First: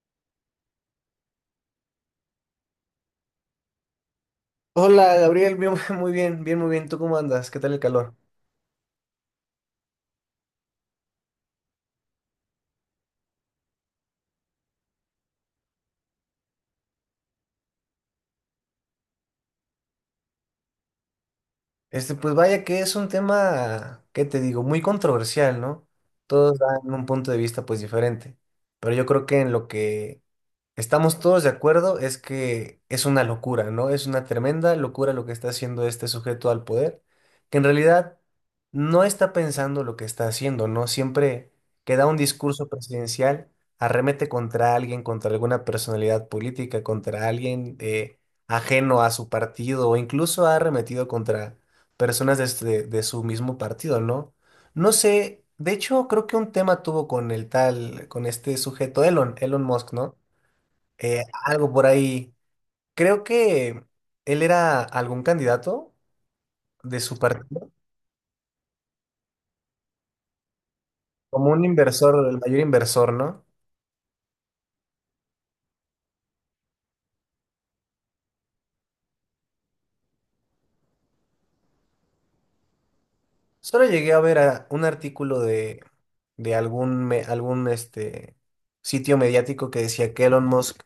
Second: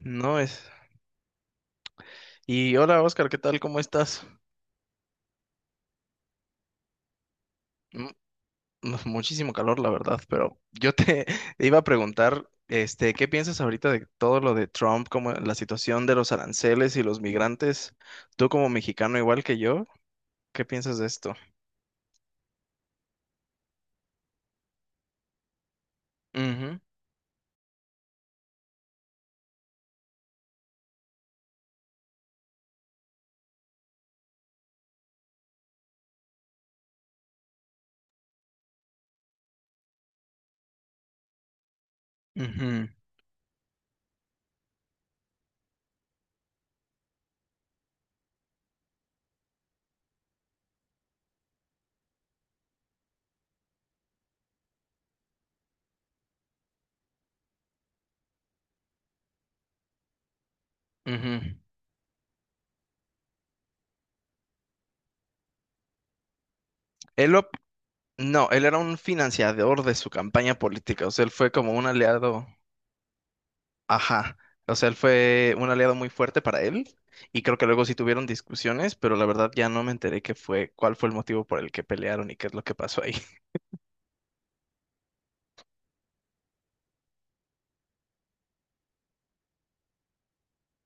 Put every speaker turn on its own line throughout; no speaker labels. No es. Y hola Oscar, ¿qué tal? ¿Cómo estás?
Hola Gabriel, bien, muy bien, bien, muy bien. ¿Tú cómo andas? ¿Qué tal el
Mm,
calor?
no, Muchísimo calor, la verdad, pero yo te iba a preguntar, ¿qué piensas ahorita de todo lo de Trump, como la situación de los aranceles y los migrantes? Tú como mexicano igual que yo, ¿qué piensas de esto?
Pues vaya que es un tema, ¿qué te digo? Muy controversial, ¿no? Todos
Ujú,
dan un punto de vista pues diferente, pero yo creo que en lo que estamos todos de acuerdo es que es una locura, ¿no? Es una tremenda locura lo que está haciendo este sujeto al poder, que en realidad no está pensando lo que está haciendo, ¿no? Siempre que da un discurso
ujú,
presidencial, arremete contra alguien, contra alguna personalidad política, contra alguien ajeno a su partido, o incluso ha arremetido contra personas de, de su mismo partido, ¿no? No sé, de hecho, creo que un tema tuvo con el tal, con este sujeto, Elon Musk, ¿no? Eh,
ujú.
algo por ahí. Creo que él era algún candidato de su
Él lo-
partido,
no, él era un financiador de su campaña política, o sea, él
como
fue
un
como un
inversor, el
aliado.
mayor inversor, ¿no?
Ajá, o sea, él fue un aliado muy fuerte para él y creo que luego sí tuvieron discusiones, pero la verdad ya no me enteré qué fue, cuál fue el motivo por el que pelearon y qué es lo que pasó ahí.
Solo llegué a ver un artículo de algún, algún sitio mediático que decía que Elon Musk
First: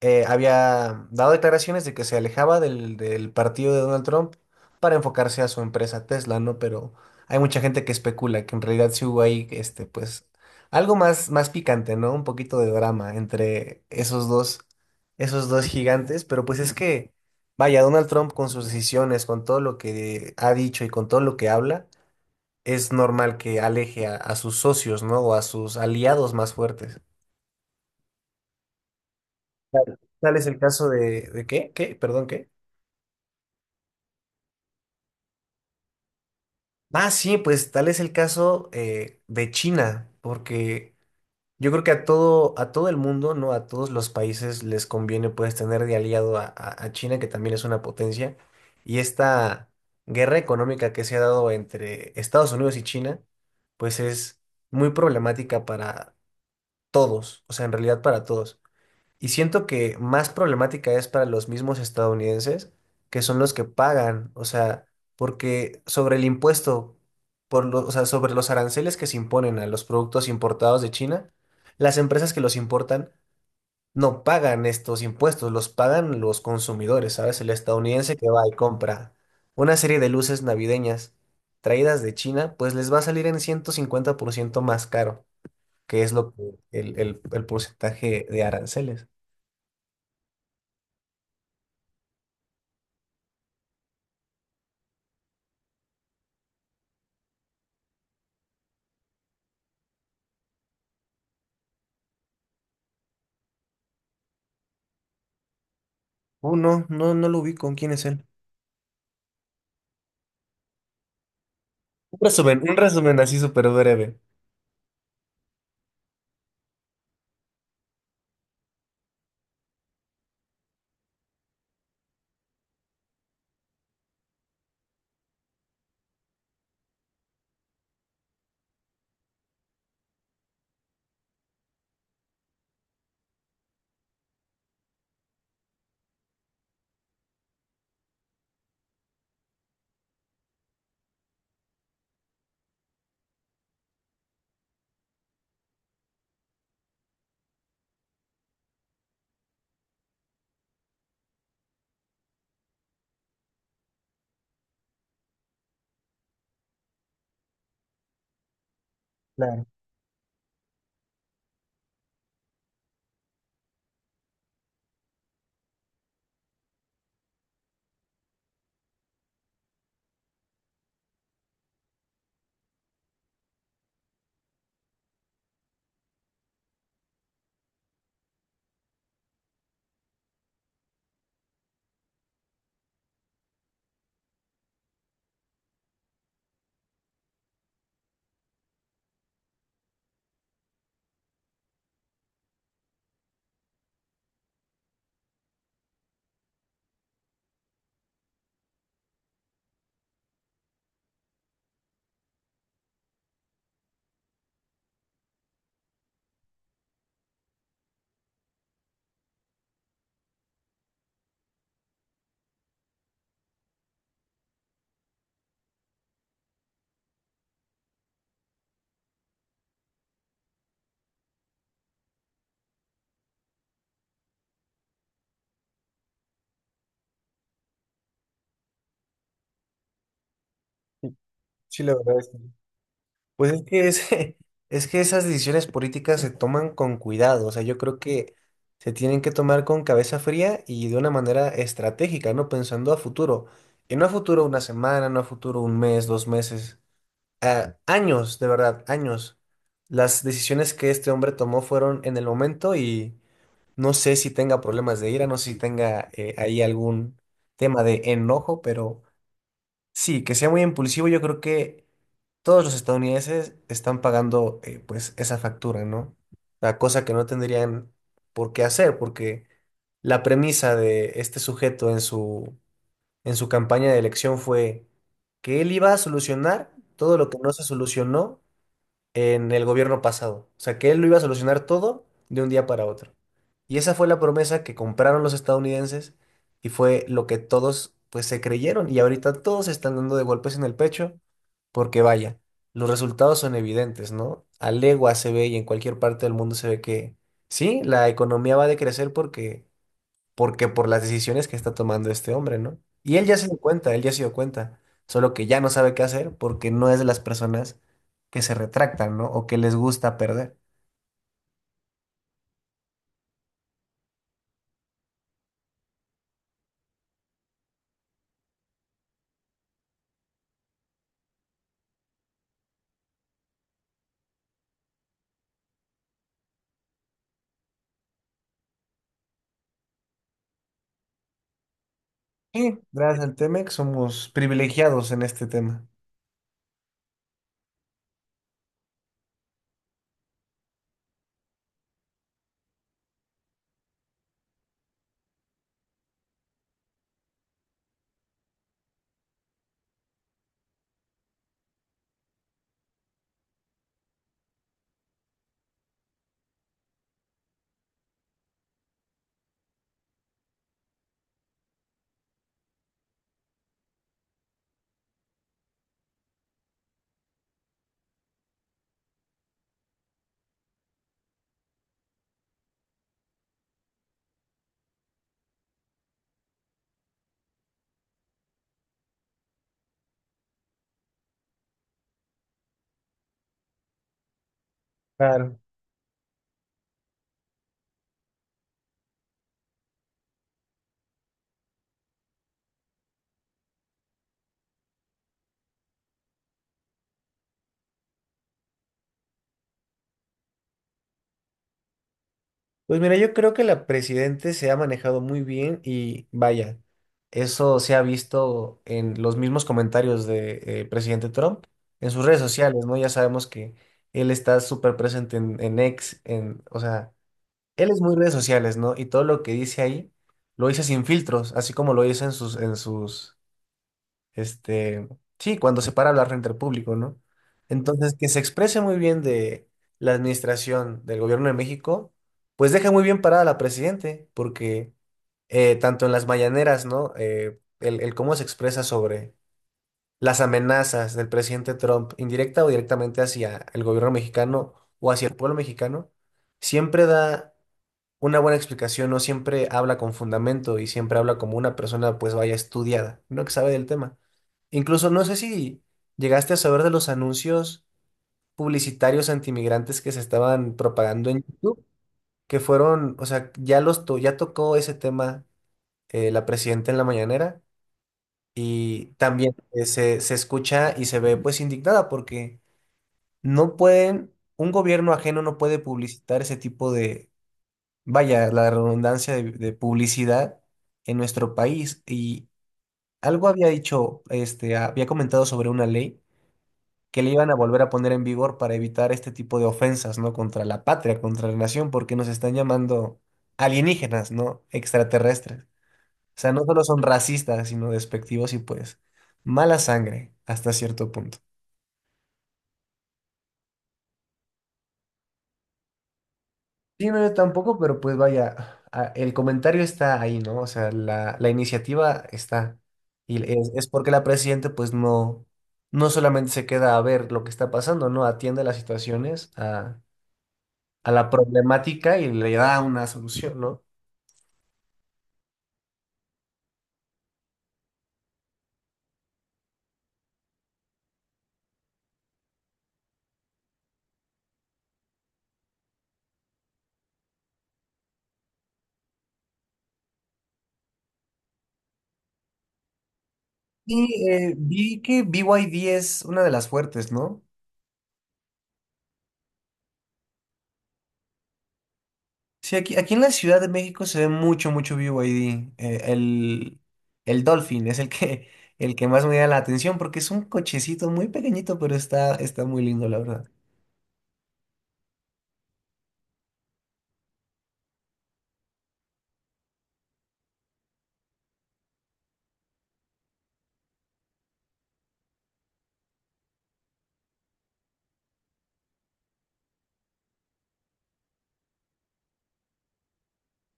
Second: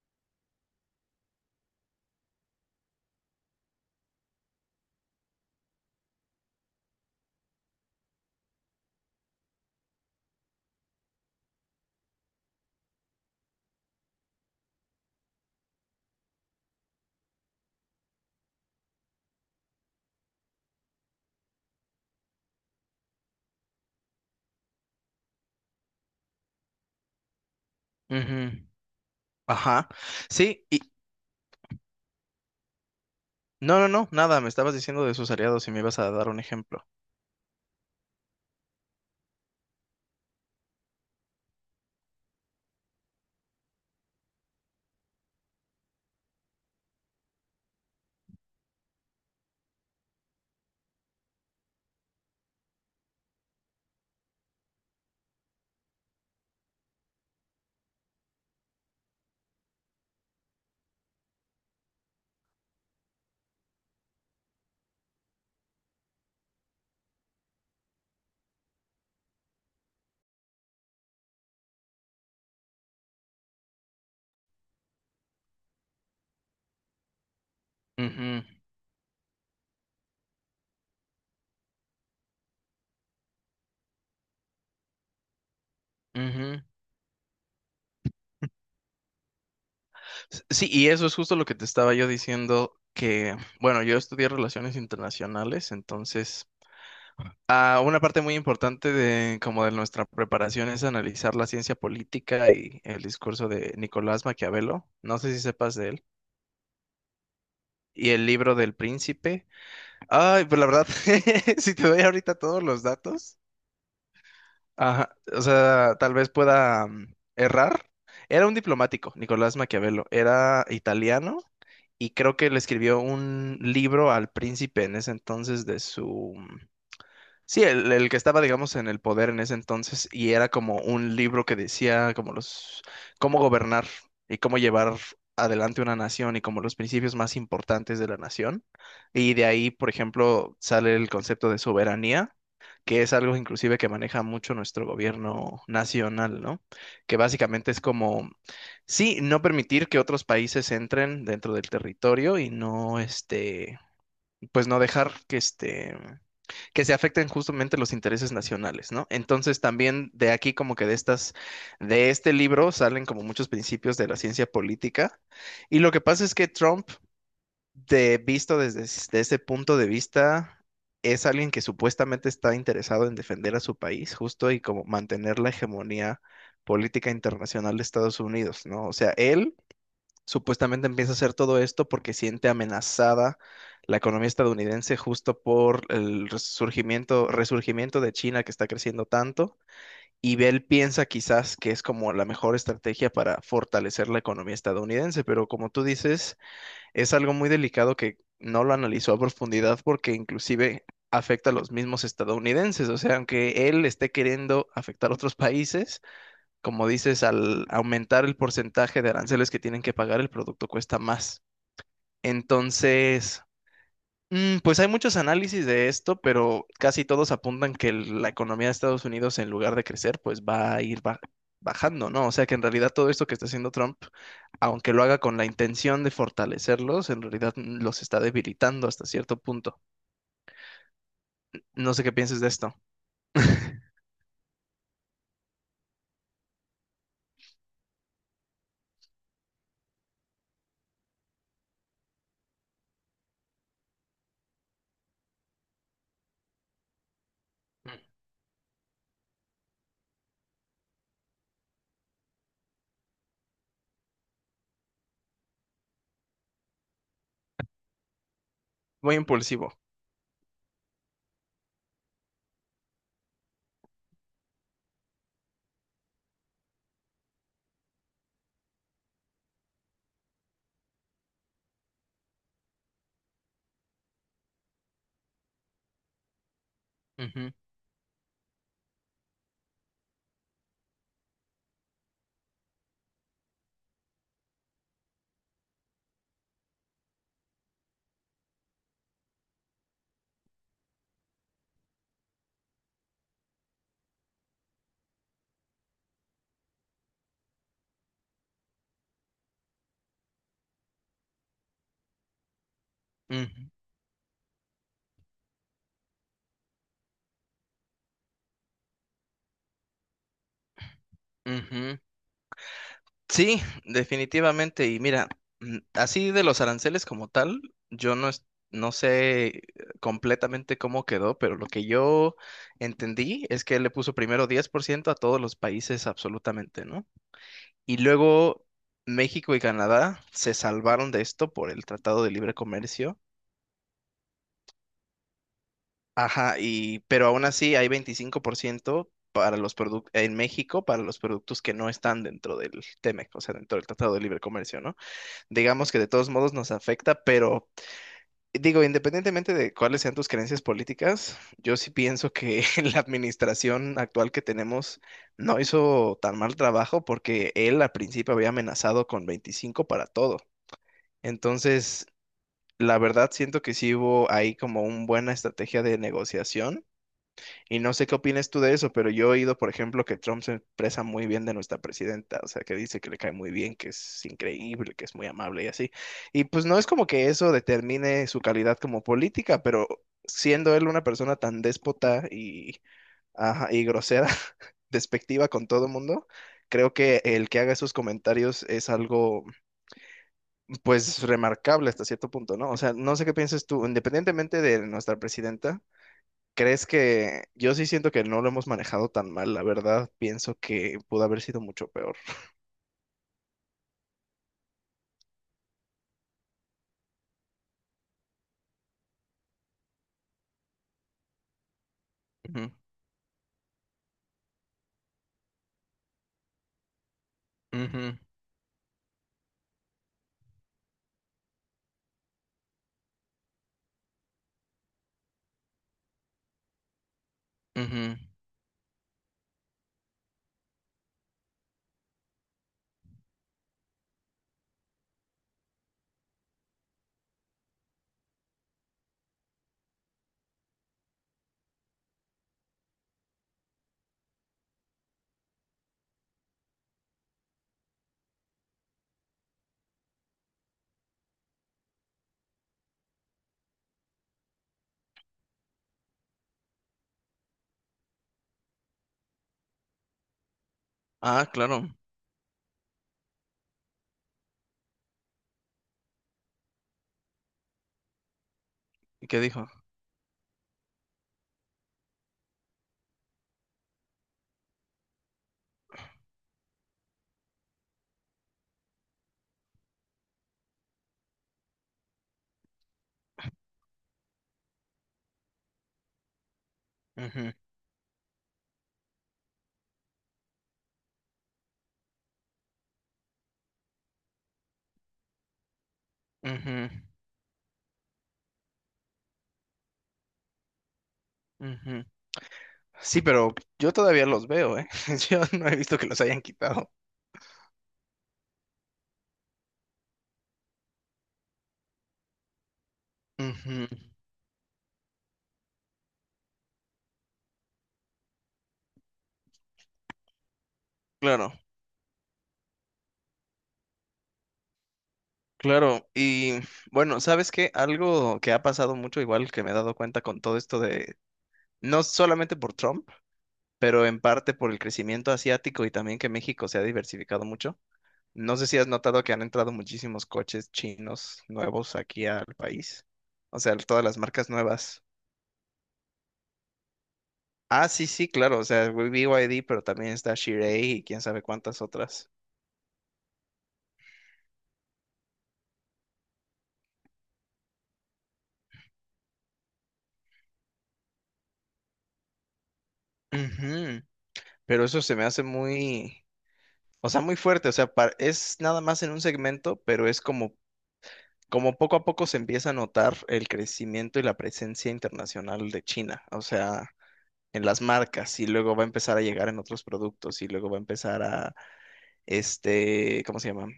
había dado declaraciones de que se alejaba del partido de Donald Trump para enfocarse a su empresa Tesla, ¿no? Pero hay mucha gente que especula que en realidad sí hubo ahí, pues, algo más, más picante, ¿no? Un poquito de drama entre esos dos gigantes, pero pues es que, vaya, Donald Trump con sus decisiones, con todo lo que ha dicho y con todo lo que habla, es normal que aleje a sus socios, ¿no? O a sus aliados más fuertes.
Ujú. Ajá,
Tal es el
sí, y
caso ¿de qué? ¿Qué? Perdón, ¿qué?
no, no, no, nada, me estabas diciendo de sus aliados y me ibas a dar un ejemplo.
Ah, sí, pues tal es el caso de China, porque yo creo que a todo el mundo, ¿no? A todos los países les conviene pues tener de aliado a China, que también es una potencia, y esta guerra económica que se ha dado entre Estados Unidos y China, pues es muy problemática para todos, o sea, en realidad para todos. Y siento que más problemática es para los mismos estadounidenses, que son los que pagan, o sea, porque sobre el impuesto, o sea, sobre los aranceles que se imponen a los productos importados de China, las empresas que los importan no pagan estos impuestos, los pagan los consumidores, ¿sabes? El estadounidense que va
Ujú,
y compra una serie de luces navideñas traídas de China, pues les va a salir en 150% más caro, que es lo que
ujú.
el porcentaje de aranceles.
Sí, y eso es justo lo que te estaba yo diciendo, que, bueno, yo estudié relaciones internacionales, entonces... Ah, una parte muy importante de como de nuestra preparación es analizar la ciencia política y el discurso de Nicolás Maquiavelo. No sé si sepas de él.
Oh, no, no, no lo ubico. ¿Quién es
Y
él?
el libro del príncipe. Ay, pues la verdad, si te doy ahorita todos
Un
los
resumen así
datos,
súper breve.
ajá, o sea, tal vez pueda errar. Era un diplomático, Nicolás Maquiavelo. Era italiano y creo que le escribió un libro al príncipe en ese entonces de su sí, el que estaba, digamos, en el poder en ese entonces y era como un libro que decía como los, cómo gobernar y cómo llevar adelante una nación y como los principios más importantes de la nación. Y de ahí, por ejemplo, sale el concepto de soberanía, que es algo inclusive que maneja mucho nuestro gobierno nacional, ¿no? Que básicamente es como, sí, no permitir que otros países entren dentro del territorio y no, este, pues no dejar que que se afecten justamente los intereses nacionales, ¿no? Entonces
Claro,
también de aquí como que de estas, de este libro salen como muchos principios de la ciencia política y lo que pasa es que Trump, de, visto desde, de ese punto de vista, es alguien que supuestamente está interesado en defender a su país justo y como mantener la hegemonía política internacional de Estados Unidos, ¿no? O sea, él supuestamente empieza a hacer todo esto porque siente amenazada la economía estadounidense justo por el resurgimiento, resurgimiento de China que está creciendo tanto. Y Bell piensa quizás que es como la mejor estrategia para fortalecer la economía estadounidense, pero como tú dices, es algo muy delicado que no lo analizó a profundidad porque inclusive afecta a los mismos estadounidenses. O sea, aunque él esté queriendo afectar a otros países, como dices, al aumentar el porcentaje de aranceles que tienen que pagar, el producto cuesta más. Entonces, pues hay muchos análisis de esto, pero casi todos apuntan que la economía de Estados Unidos, en lugar de crecer, pues va a ir bajando, ¿no? O sea que en realidad todo esto que está haciendo Trump, aunque lo haga con la intención de fortalecerlos, en realidad los está debilitando hasta cierto punto.
sí, sí,
No
la
sé qué
verdad es que.
pienses de
Sí.
esto.
Pues es que es que esas decisiones políticas se toman con cuidado. O sea, yo creo que se tienen que tomar con cabeza fría y de una manera estratégica, ¿no? Pensando a futuro. Y no a futuro una semana, no a futuro un mes, dos meses. A años, de verdad, años. Las decisiones que este hombre tomó fueron en el momento. No sé si tenga problemas de ira, no sé si tenga ahí algún tema de enojo, pero
Muy impulsivo.
sí, que sea muy impulsivo, yo creo que todos los estadounidenses están pagando pues esa factura, ¿no? La cosa que no tendrían por qué hacer, porque la premisa de este sujeto en su campaña de elección fue que él iba a solucionar todo lo que no
Ujú,
se solucionó en el gobierno pasado. O sea, que él lo iba a solucionar todo de un día para otro. Y esa fue la promesa que compraron los estadounidenses y fue lo que todos pues se creyeron y ahorita todos se están dando de golpes en el pecho porque vaya, los resultados son evidentes, ¿no? A legua se ve y en cualquier parte del mundo se ve que sí, la economía va a decrecer porque por las decisiones que está tomando este hombre, ¿no? Y él ya se dio
ujú,
cuenta, él ya se dio cuenta, solo que ya no sabe qué hacer porque no es de las personas que se retractan, ¿no? O que les gusta perder.
ujú. Sí, definitivamente. Y mira, así de los aranceles como tal, yo no, es- no sé completamente cómo quedó, pero lo que yo entendí es que él le puso primero 10% a todos los países absolutamente, ¿no? Y luego México y Canadá se salvaron de esto por el Tratado de Libre
Sí,
Comercio.
gracias al Temex somos privilegiados en este tema.
Ajá, y pero aún así hay 25% para los productos en México para los productos que no están dentro del TEMEC, o sea, dentro del Tratado de Libre Comercio, ¿no? Digamos que de todos modos nos afecta, pero digo, independientemente de cuáles sean tus creencias políticas, yo sí pienso que la administración actual que tenemos no hizo tan mal trabajo porque él al principio había amenazado con 25 para todo. Entonces, la verdad siento que sí hubo ahí como una buena estrategia de negociación y no sé qué opinas tú de eso, pero yo he oído, por ejemplo, que Trump se expresa muy bien de nuestra presidenta, o sea, que dice que le cae muy bien, que es increíble, que es muy amable y así. Y pues no es como que eso determine su calidad como política, pero siendo él una persona tan déspota y, ajá, y grosera, despectiva
Claro.
con todo el mundo, creo que el que haga esos comentarios es algo, pues, remarcable hasta cierto punto, ¿no? O sea, no sé qué piensas tú, independientemente de nuestra presidenta. ¿Crees que yo sí siento que no lo hemos manejado tan mal, la verdad, pienso que pudo haber sido mucho peor.
Pues mira, yo creo que la presidente se ha manejado muy bien y vaya, eso se ha visto en los mismos comentarios de presidente Trump en sus redes
Ujú,
sociales, ¿no? Ya sabemos que él está súper presente en X, en, o sea, él es muy
ujú,
redes sociales, ¿no? Y todo lo que dice ahí lo dice sin filtros, así como lo dice este, sí, cuando se para a hablar frente al público, ¿no? Entonces,
ujú.
que se exprese muy bien de la administración del gobierno de México, pues deja muy bien parada a la presidente, porque tanto en las mañaneras, ¿no? El cómo se expresa sobre las amenazas del presidente Trump, indirecta o directamente hacia el gobierno mexicano o hacia el pueblo mexicano, siempre da una buena explicación, no siempre habla con fundamento y siempre habla como una persona, pues vaya estudiada, no que sabe del tema. Incluso no sé si llegaste a saber de los anuncios publicitarios antimigrantes que se estaban propagando en
Ah,
YouTube,
claro.
que fueron, o sea, ya tocó ese tema la presidenta en la mañanera y
¿Y qué
también
dijo?
se escucha y se ve pues indignada porque no pueden, un gobierno ajeno no puede publicitar ese tipo de, vaya, la redundancia de publicidad en nuestro país. Y algo había dicho, había comentado sobre una ley que le iban
Ujú,
a volver a poner en vigor para evitar este tipo de ofensas, ¿no? Contra la patria, contra la nación, porque nos están llamando alienígenas, ¿no? Extraterrestres. O sea, no solo
ujú,
son racistas, sino despectivos y pues mala sangre hasta cierto punto.
ujú, sí, pero yo todavía los veo, ¿eh? Yo no he visto que los hayan quitado.
Sí, no, yo tampoco, pero pues vaya, el comentario está ahí, ¿no? O sea, la iniciativa está. Y es
Ujú.
porque la presidenta pues no, no solamente se queda a ver lo que está pasando, ¿no? Atiende las situaciones, a la
Claro,
problemática y le da una solución, ¿no?
claro. Y bueno, ¿sabes qué? Algo que ha pasado mucho, igual que me he dado cuenta con todo esto de, no solamente por Trump, pero en parte por el crecimiento asiático y también que México se ha diversificado mucho. No sé si has notado que han entrado muchísimos coches chinos nuevos aquí al país. O sea, todas las
Y
marcas
vi
nuevas.
que BYD es una de las fuertes, ¿no?
Ah, sí, sí, claro. O sea, B y BYD, pero también está Chery y quién sabe cuántas otras.
Sí, aquí, aquí en la Ciudad de México se ve mucho, mucho BYD. El Dolphin es el que, el que más me da la atención porque es un cochecito muy pequeñito, pero está, está muy lindo, la verdad.
Ujú. Pero eso se me hace muy, o sea, muy fuerte. O sea, es nada más en un segmento, pero es como, como poco a poco se empieza a notar el crecimiento y la presencia internacional de China. O sea, en las marcas y luego va a empezar a llegar en otros productos y luego va a empezar a este, ¿cómo se llama?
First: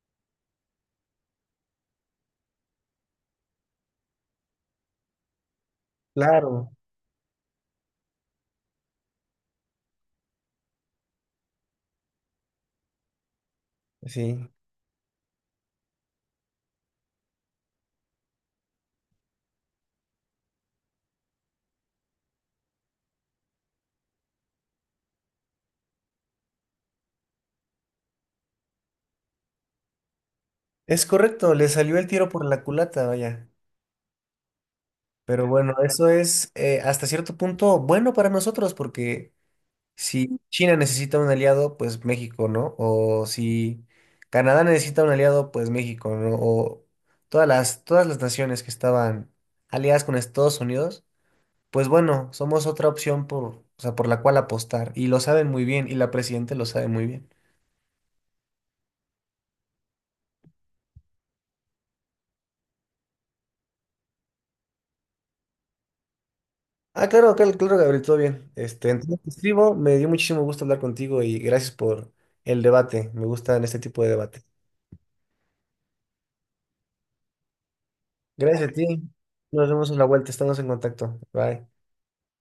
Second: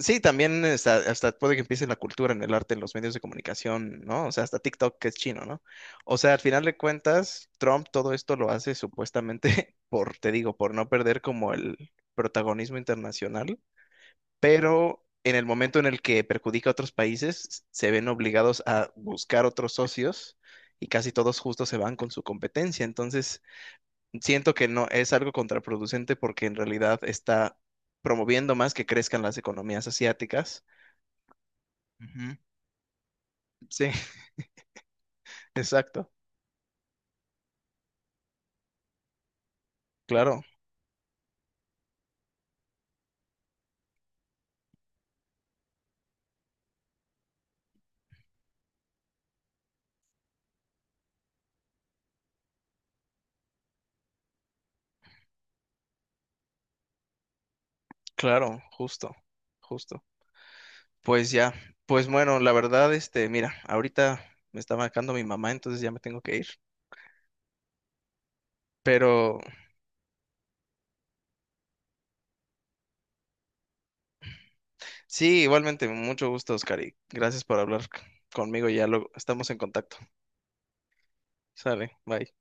Sí, también hasta puede que empiece en la cultura, en el arte, en los medios de comunicación, ¿no? O sea, hasta TikTok que es chino, ¿no? O sea, al final
Claro.
de cuentas, Trump todo esto lo hace supuestamente por, te digo, por no perder como el protagonismo internacional,
Sí.
pero en el momento en el que perjudica a otros países, se ven obligados a buscar otros socios y casi todos justo se van con su competencia. Entonces, siento que no es algo contraproducente porque en realidad está promoviendo más que crezcan las economías asiáticas.
Es correcto, le salió el tiro
Ujú.
por la culata, vaya.
Sí,
Pero bueno, eso
exacto.
es hasta cierto punto bueno para nosotros porque si
Claro,
China necesita un aliado, pues México, ¿no? O si Canadá necesita un aliado, pues México, ¿no? O todas las naciones que estaban aliadas con Estados Unidos, pues bueno, somos otra opción por, o sea, por la cual apostar. Y lo saben muy bien, y la presidenta lo sabe muy bien.
claro, justo, justo. Pues ya, pues bueno, la verdad, este, mira, ahorita me está marcando mi mamá, entonces ya me tengo que ir.
Ah, claro, claro, claro, Gabriel, todo bien. Entonces te
Pero
escribo, me dio muchísimo gusto hablar contigo y gracias por el debate. Me gustan este tipo de debate.
sí, igualmente, mucho gusto, Oscar, y gracias por hablar conmigo,
Gracias a ti.
ya luego estamos en
Nos vemos
contacto.
en la vuelta, estamos en contacto. Bye.
Sale, bye.